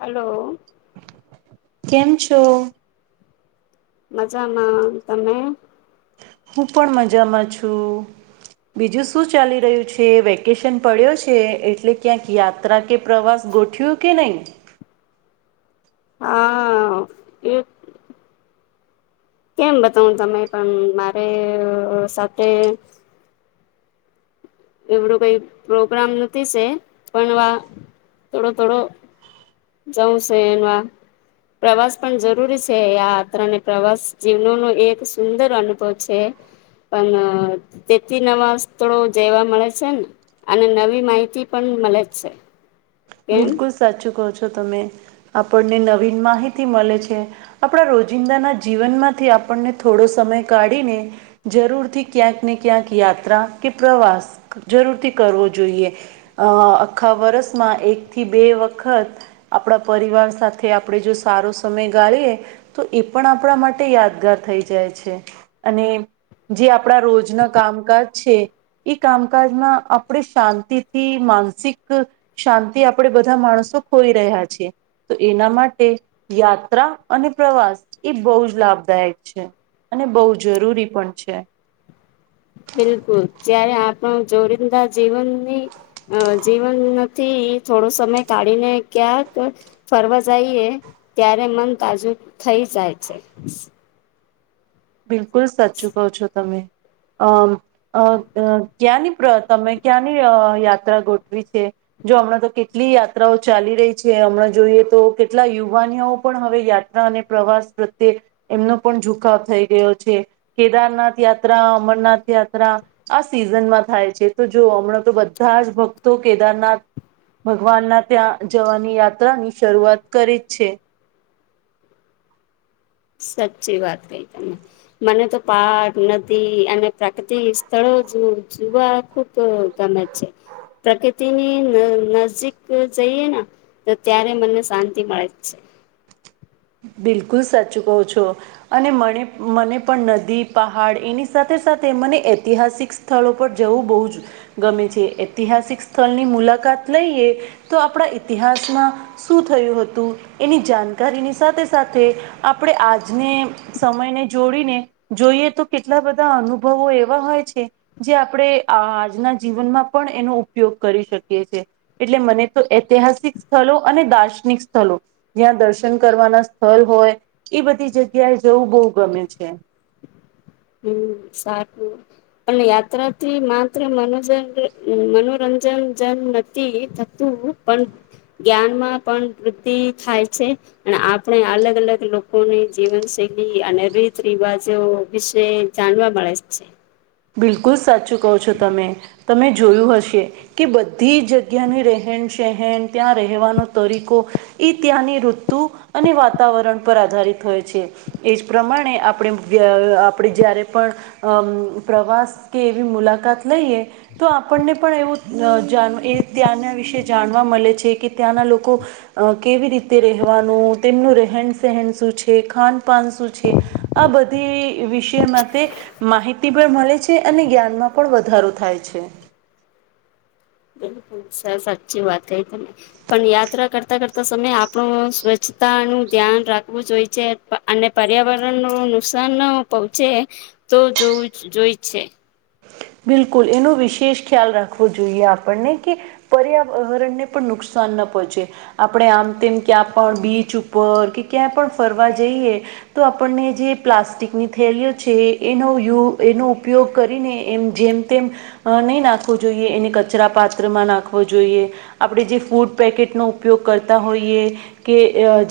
હાલો કેમ છો મજામાં તમે હું પણ મજામાં છું બીજું શું ચાલી રહ્યું છે વેકેશન પડ્યો છે એટલે ક્યાંક યા ત્રા કે પ્રવાસ ગોઠય્યું કે નહીં હા એક કેમ બતાવ તમે પણ મારે સાથે એવડું કઈ પ્રોગ્રામ નથી છે પણ આ થોડો થોડો. જઉં છે એમાં પ્રવાસ પણ જરૂરી છે આયાત્રા ને પ્રવાસ જીવનો ન એક સુંદર અનુભવ છે. પણ તેથી નવા થોડો. જેેવા મળે છે ને અને નવી માહિતી પણ મળે છે. કેમ બિલકુલ સાચું કહો છો તમે આપણને નવીન માહિતી મળે છે. આપણા રોજિંદાના જીવનમાંથી આપણને થોડો સમય કાઢીને. જરૂરથી ક્યાંક ને ક્યાંક યાત્રા કે પ્રવાસ જરૂરથી કરવો જોઈએ આખા વરસમાં એકથી બે વખત આપણા પરિવાર સાથે આપણે જો સારો સમય ગાળીએ. તો એ પણ આપણા માટે યાદગાર થઈ જાય છે અને જે આપણા રોજના કામકાજ છે. એ કામકાજમાં આપણે શાંતિથી માનસિક શાંતિ થી આપણે બધા માણસો ખોઈ રહ્યા છીએ. તો એના માટે યાત્રા અને પ્રવાસ એ બહુ જ લાભદાયક છે. અને બહુ જરૂરી પણ છે. બિલકુલ જય્યારે આપણો જોડીદા જીવનની અ જીવન નથી થોડો સમય કાઢીને ક્યાંક ફરવા જઈએ ત્યારે મન તાજું થઈ જાય છે. બિલકુલ સાચું કહો છો તમે અમ અ ક્યાંની તમે ક્યાંની યાત્રા ગોઠવી છે. જો હમણાં તો કેટલી યાત્રાઓ ચાલી રહી છે હમણાં જોઈએ તો કેટલા યુવાનીઓ પણ હવે યા અને પ્રવાસ પ્રત્યે એમનો પણ ઝુકાવ થઈ ગયો છે. કેદારનાથ યાત્રા અમરનાથ યાત્ર આ સિઝનમાં થાય છે તો જો હમણાં તો બધા જ ભક્તો કેદારનાથમાં ભગવાનના ત્યાં જવાની યાત્રા ની શરૂઆત કરી જ છે. સાચી વાત કહી તને. મને તો પક નદી અને પ્રાકૃતિક સ્થળો જોવા ખુબ તો ગમે જ છે પ્રકૃતિની નજીક જઈએ ને તો ત્યારે મને શાંતિ મળે જ છે. બિલકુલ સચ કહો છો. અને મ મને પણ નદી પહાડ એની સાથે સાથે મને ઐતિહાસિક સ્થળો પર જવું બહુ જ ગમે છે ઐતિહાસિક સ્થળની મુલાકાત લઈએ તો આપણા ઈતિહાસમાં શું થયું હતું એની જાણકારીની સાથે સાથે આપણે આજને સમયને જોડીને જોઈએ તો કેટલા બધા અનુભવો એવા હોય છે. જે આપણે આજના જીવનમાં પણ એનો ઉપયોગ કરી શકીએ છ છે. એટલે મને તો ઐતિહાસિક સ્થળ અને દાર્શનિક સ્થળો જ્યાં દર્શન કરવાના સ્થળ હોય એ બધી જગ્યાએ જવું બહુ ગમે છે. હુ સારુ. પણ યાત્રાથી માત્ર મનોજન મનોરંજન જેન નથી થતું. પણ જ્ઞાન માં પણ વૃદ્ધિ થાય છે. અને આપણે અલગ અલગ લોકોની જીવનશૈલી અને રીત રિવાજો વિશે જાણવા મળે છે. બિલકુલ સાચું કહ છો તમે તમે જોયું હશે. કે બધી જગ્યાની રહેન સહેન ત્યાં રહેવાનો તરીકો. એ ત્યાંની ઋતુ અને વાતાવરણ પર આધારિત હોય છે. એજ પ્રમાણે આપણે આપણે જારે પણ અમ પ્રવાસ કે એવી મુલાકાત લઈએ. તો આપણને પણ એવું અ જાન એ ત્યાંના વિશે જાણવા મળે છે કે ત્યાંના લોકો અ કેવી રીતે રહેવાનું, તેમનું રહેન સેહન શું છે, ખાન પાન શું છે. આ બધી વિષય મતે માહિત તી પણ મલે છે. અને જ્ઞાનમાં પણ વધારો થાય છે. ખૂબ સર સાચી વાત કહી તમે. પણ યાત્રા કરતા કરતા સમયે આપણો સ્વચ્છતાનું ધ્યાન રાખવું જોઈએ છે. અને પર્યાવરણનું નુકસાન ન પહોંચે તો જોવું જોઈ છે. બિલકુલ એનો વિશેષ ખ્યાલ રાખવો જોઈએ આપણને કે પર્યાવરણને પણ નુકસાન ન પહોંચે. આપણે આમ તેમ ક્યાં પણ બીચ ઉપર કે ક્યાં પણ ફરવા જઈએ. તો આપણને જે પ્લાસ્ટિકની થેલીઓ છે એનો યુ એનો ઉપયોગ કરીને એમ જેમ તેમ નહીં નાખવું જોઈએ, એને કચરા પાત્રમાં નાખવો જોઈએ. આપણે જે ફૂડ પેકેટનો ઉપયોગ કરતા હોઈએ. કે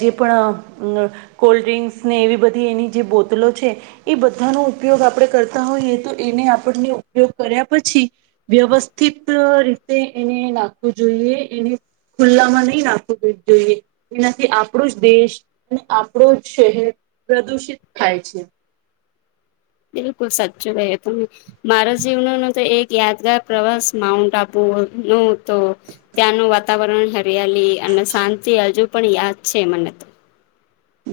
જે પણ કોલ્ડ્રિંક્સ ને એવી બધી એની જે બોતલો છે. એ બધાનો ઉપયોગ આપણે કરતા હોઈએ તો એને આપણને ઉપયોગ કર્યા પછી. વ્યવસ્થિત રીતે એને નાખવું જોઈએ, એને ખુલ્લામાં નહી નાખવું જોઈએ એનાથી આપણો જ દેશ અને આપડો જ શહેર પ્રદુષિત થાય છે. બિલકુલ સાચું કહ્યું તમે. મારા જીવનો ન તો એક યાદગાર પ્રવાસ માઉન્ટ આબુ નું તો ત્યાંનું વાતાવરણ, હરિયાલી અને શાંતિ હજુ પણ યાદ છે મને તો.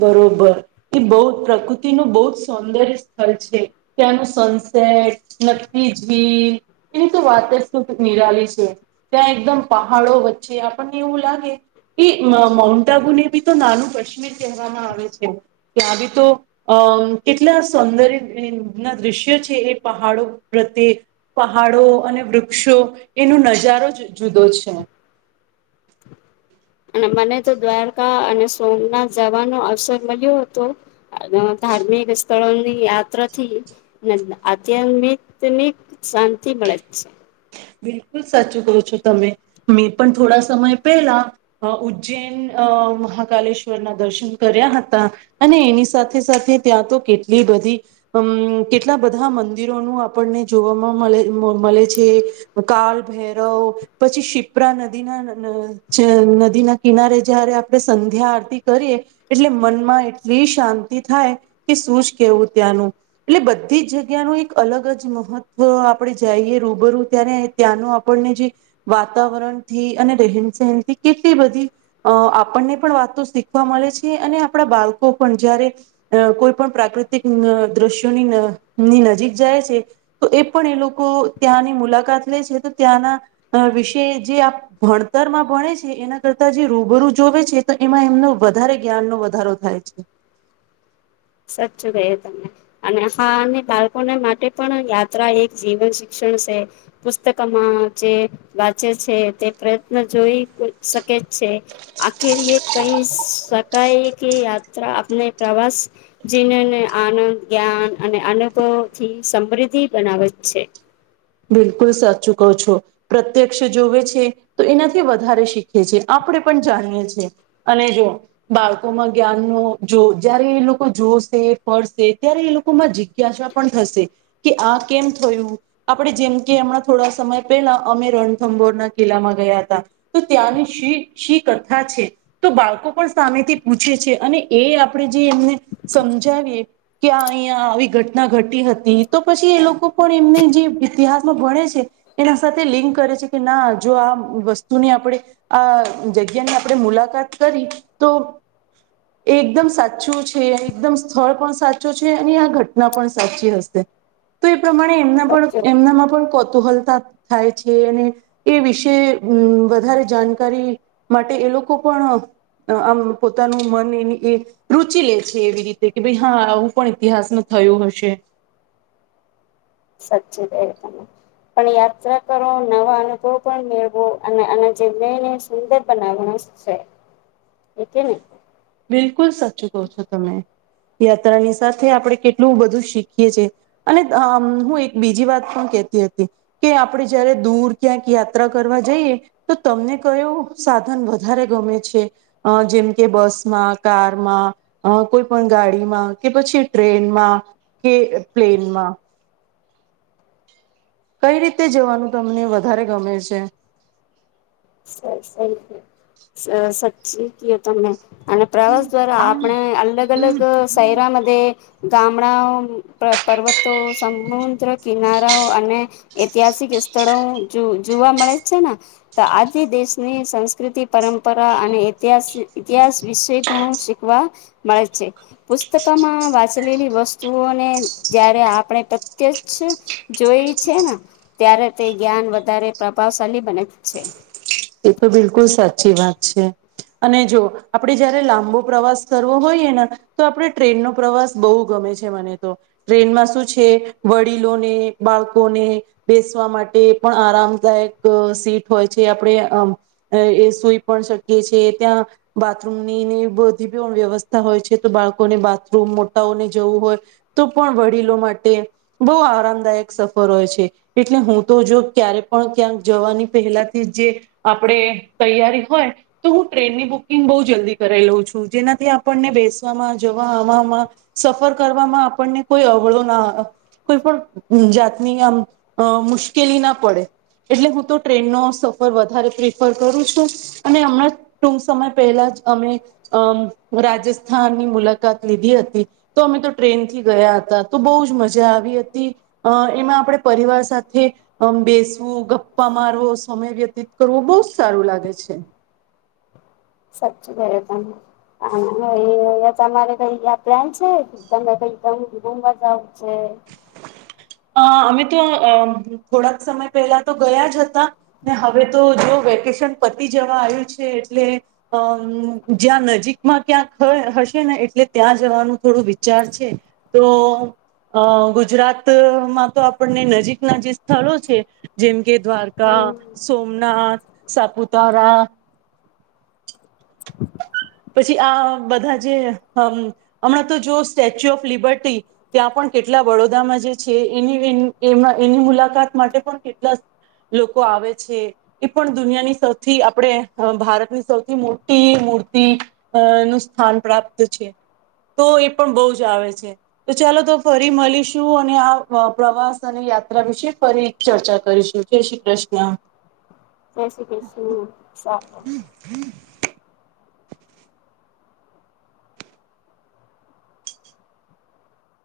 બરોબર એ બહુ પ્રકૃતિનું બહુ જ સૌંદર્ય સ્થલ છે. ત્યાંનું સનસેટ નક્કી જ [inaudible] એની તો વાત શું નિરાલી છે. ત્યાં એકદમ પહાડો વચ્ચે આપણને એવું લાગે એ માઉ માઉન્ટ આબુને બી તો નાનું કશ્મીર કહેવામાં આવે છે. ત્યાં બી તો અમ કેટલા સૌંદર્યના દ્રશ્ય છે એ પહાડો પ્રત્યે. પહાડો અને વૃક્ષો એનો નજારો જ જુદો છે. અને મને તો દ્વારકા અને સોમનાથ જવાનો અવસર મળ્યો હતો. આવા ધાર્મિક સ્થળોની યાત્રાથી આધ્યાત્મિકમની શાંતિ મળે જ છે. બિલકુલ સાચું કહો છો તમે. મેં પણ થોડા સમય પહેલા. અ ઉજ્જૈન અ મહાકાલેશ્વરના દર્શન કર્યા હતા. અને એની સાથે સાથે ત્યાં તો કેટલી બધી અમ કેટલા બધા મંદિરોનું આપણને જોવામાં મલે મલે છે. કાલભૈરવ પછી શિપ્રા નદીના જ નદીના કિનારે જયારે આપણે સંધ્યા આરતી કરીએ. એટલે મનમાં એટલી શાંતિ થાય કે શું જ કેવું ત્યાંનું. એટલે બધી જ જગ્યાનું એક અલગ જ મહત્વ આપડે જાઈએ રૂબરૂ ત્યારે ત્યાંનું આપણને જે વાતાવરણથી અને રહેન સહેનથી કેટલી બધી અ આપણને પણ વાતો શીખવા મળે છે. અને આપણા બાળકો પણ જ્યારે અ કોઈ પણ પ્રાકૃતિક દ્રશ્યોની ની નજીક જાય છે. તો એ પણ એ લોકો ત્યાંની મુલાકાત લે છે તો ત્યાંના અ વિશે જે આ ભણતરમાં ભણે છે એના કરતા જે રૂબરૂ જોવે છે. તો એમાં એમનો વધારે જ્ઞાનનો વધારો થાય છે. સાચું કહ્યું તમને. અને હા અને બાળકોને માટે પણ યાત્રા એક જીવન શિક્ષણ સે. પુસ્તકમાં જે વાંચે છે તે પ્રયત્ન જોઈ શકે જ છે. આખિર એ કહી શકાય કે યાત્રા આપને પ્રવાસ જીનને આનંદ, જ્ઞાન અને અનુભવથી સમૃદ્ધિ બનાવે છે. બિલકુલ સાચુ કહો છો. પ્રત્યક્ષ જોવે છે તો એનાથી વધારે શીખે છે આપણે પણ જાણીએ છી અને જુઓ. બાળકોમાં જ્ઞાન નો જો જય્યારે એ લોકો જોશે પડશે ત્યારે એ લોકોમાં જ. જીગયા પણ થશે કે આ કેમ થયું. આપણે જેમ કે હમણાં થોડા સમય પહેલા અમે રણથંભોરના કિલ્લામાં ગયા હતા. તો ત્યાંની શ શી કથા છે. તો બાળકો પણ સામેથી પૂછે છે અને એ આપણે જે એમને સમજાવીએ કે્યા અહીંયા આવી ઘટના ઘટી હતી તો પછી એ લોકો પણ એમને જે ઇતિહાસમાં ભણે છે એના સાથે લિંક કરે છે કે ના જો આ વસ્તુને આપણેે આ જગ્યાની આપણે મુલાકાત કરી તો [inaudible] એ એકદમ સાચું છે એકદમ સ્થળ પણ સાચું છે અને આ ઘટના પણ સાચી હશે તો એ પ્રમાણે એમના પણ સાચું એમનામાં પણ કુતુહલતા થાય છે અને એ વિશે વધારે જાણકારી માટે એ લોકો પણ આમ પોતાનું મન એ એ રુચિ લે છે એવી રીતે કે ભાઈ હા આવું પણ ઇતિહાસમાં થયયો હશે સાચે કહ્યું તમે પણ યાત્રા કરો નવા અનુભવ પણ મેળવો અને આના જીવનને સુંદર બનાવ છે હેકે ની બિલકુલ સાચું કો છો તમે યાત્રાની સાથે આપણે કેટલું બધું શીખીએ છેએ અને અમ હું એક બીજી વાત પણ કેતી હતી કે આપડે જયારે દૂર ક્યાંક યાત્રા કરવા જઈએ તો તમને કયું સાધન વધારે ગમે છે જેમ કે બસ કારમાં કોઈ પણ ગાડીમાં કે પછી ટ્રેનમાં કે પ્લેન માં કઈ રીતે જવાનું તમને વધારે ગમે છે સ છે સાચી ક તમને અને પ્રવાસ દ્વારા આપણે અલગ અલગ શૈરા મ ગામડાઓ પર્વતો સમુદ્ર કિનારાઓ અને ઐતિહાસિક સ્થળો જોવા મળે છે ને તો આજ થી દેશની સંસ્કૃતિ પરંપરા અને ઇતિાસ ઇતિહાસ વિશે ઘણું શીખવા મળે છે પુસ્તકમાં વાચ ચલેલી વસ્તુઓને જયારે આપણે પ્રત્યક્ષ જોઈ છે ને ત્યારે તે જ્ઞાન વધારે પ્રભાવશાળલી બને છે એ તો બિલકુલ સાચી વાત છે અને જો આપડે જયારે લાંબો પ્રવાસ કરવો હોઈએ ને તો આપણે ટ્રેનનોો પ્રવાસ બહુ ગમે છે મને તો ટ્રેનમાં શું છે વડીલોને બાળકોને બેસવા માટે પણ આરામદાયક સીટ હોય છે આપણે અમ એ શુઈ પણ શકીએ છીએ ત્યાં બાથરૂમની બધી વ્યવસ્થા હોય છે તો બાળકોને બાથરૂમ મોટાઓને જવું હોય તો પણ વડીલો માટે બહુ આરામદાયક સફર હોય છે એટલે હું તો જો ક્યારે પણ ક્યાંક જવાની પહેલાથી જે આપડે તૈયારી હોય તો હું ટ્રેનની બુકિંગ બહુ જલ્દી કરાવ લઉં છું જેનાથી આપણને બેસવામાં જવા આવામાં સફર કરવામાં આપણને કોઈ અવળો ના કોઈ પણ જાતની આમ મુશ્કેલી ના પડે એટલે હું તો ટ્રેન નો સફર વધારે પ્રિફર કરું છું અને હમણાં ટૂક સમય પહેલા જ અમે અમ રાજસ્થાનની મુલાકાત લીધી હતી તો અમે તો ટ્રેન થી ગયા હતા તો બહુ જ મજા આવી હતી અ એમાં આપણે પરિવાર સાથે બેસવું ગપ્પા મારવો સમય વ્યતી કરવું બહુ જ સારું લાગે છે સાચચી ગ તને તમારે ક પ્લાન છે તમે તોદમ બીધું મજા આવ છે અ અમે તો થોડાક સમય પહેલા તો ગયા જ હતા ને હવે તો જો વેકેશન પતી જવા આવ્યું છે એટલે અમ જ્યાં નજીકમાં ક્યાંક હશે ને એટલે ત્યાં જવાનું થોડું વિચાર છે તો અ ગુજરાત માં તો આપણને નજીકના જે સ્થળો છે જેમ કે દ્વારકા હમ સોમનાથ સાપુતારા પછી આ બધા જે હમણાં તો જો સ્ટેચ્યુ ઓફ લિબર્ટી ત્યાં પણ કેટલા વડોદરામાં જે છે એની એ એની મુલાકાત માટે પણ કેટલા લોકો આવે છે એ પણ દુનિયાની સૌથી આપણે ભારતની સૌથી મોટી મૂર્તિ અ નું સ્થાન પ્રાપ્ત છે તો એ પણ બહુ જ આવે છે તો ચાલો તો ફરી મળીશું અને આ પ્રવાસ અને યાત્રા વિશે ફરી ચર્ચા કરીશું જાય શ્રી ક્રિષ્ના જય શ્રી કૃષ્ણ સારૂ [inaudible]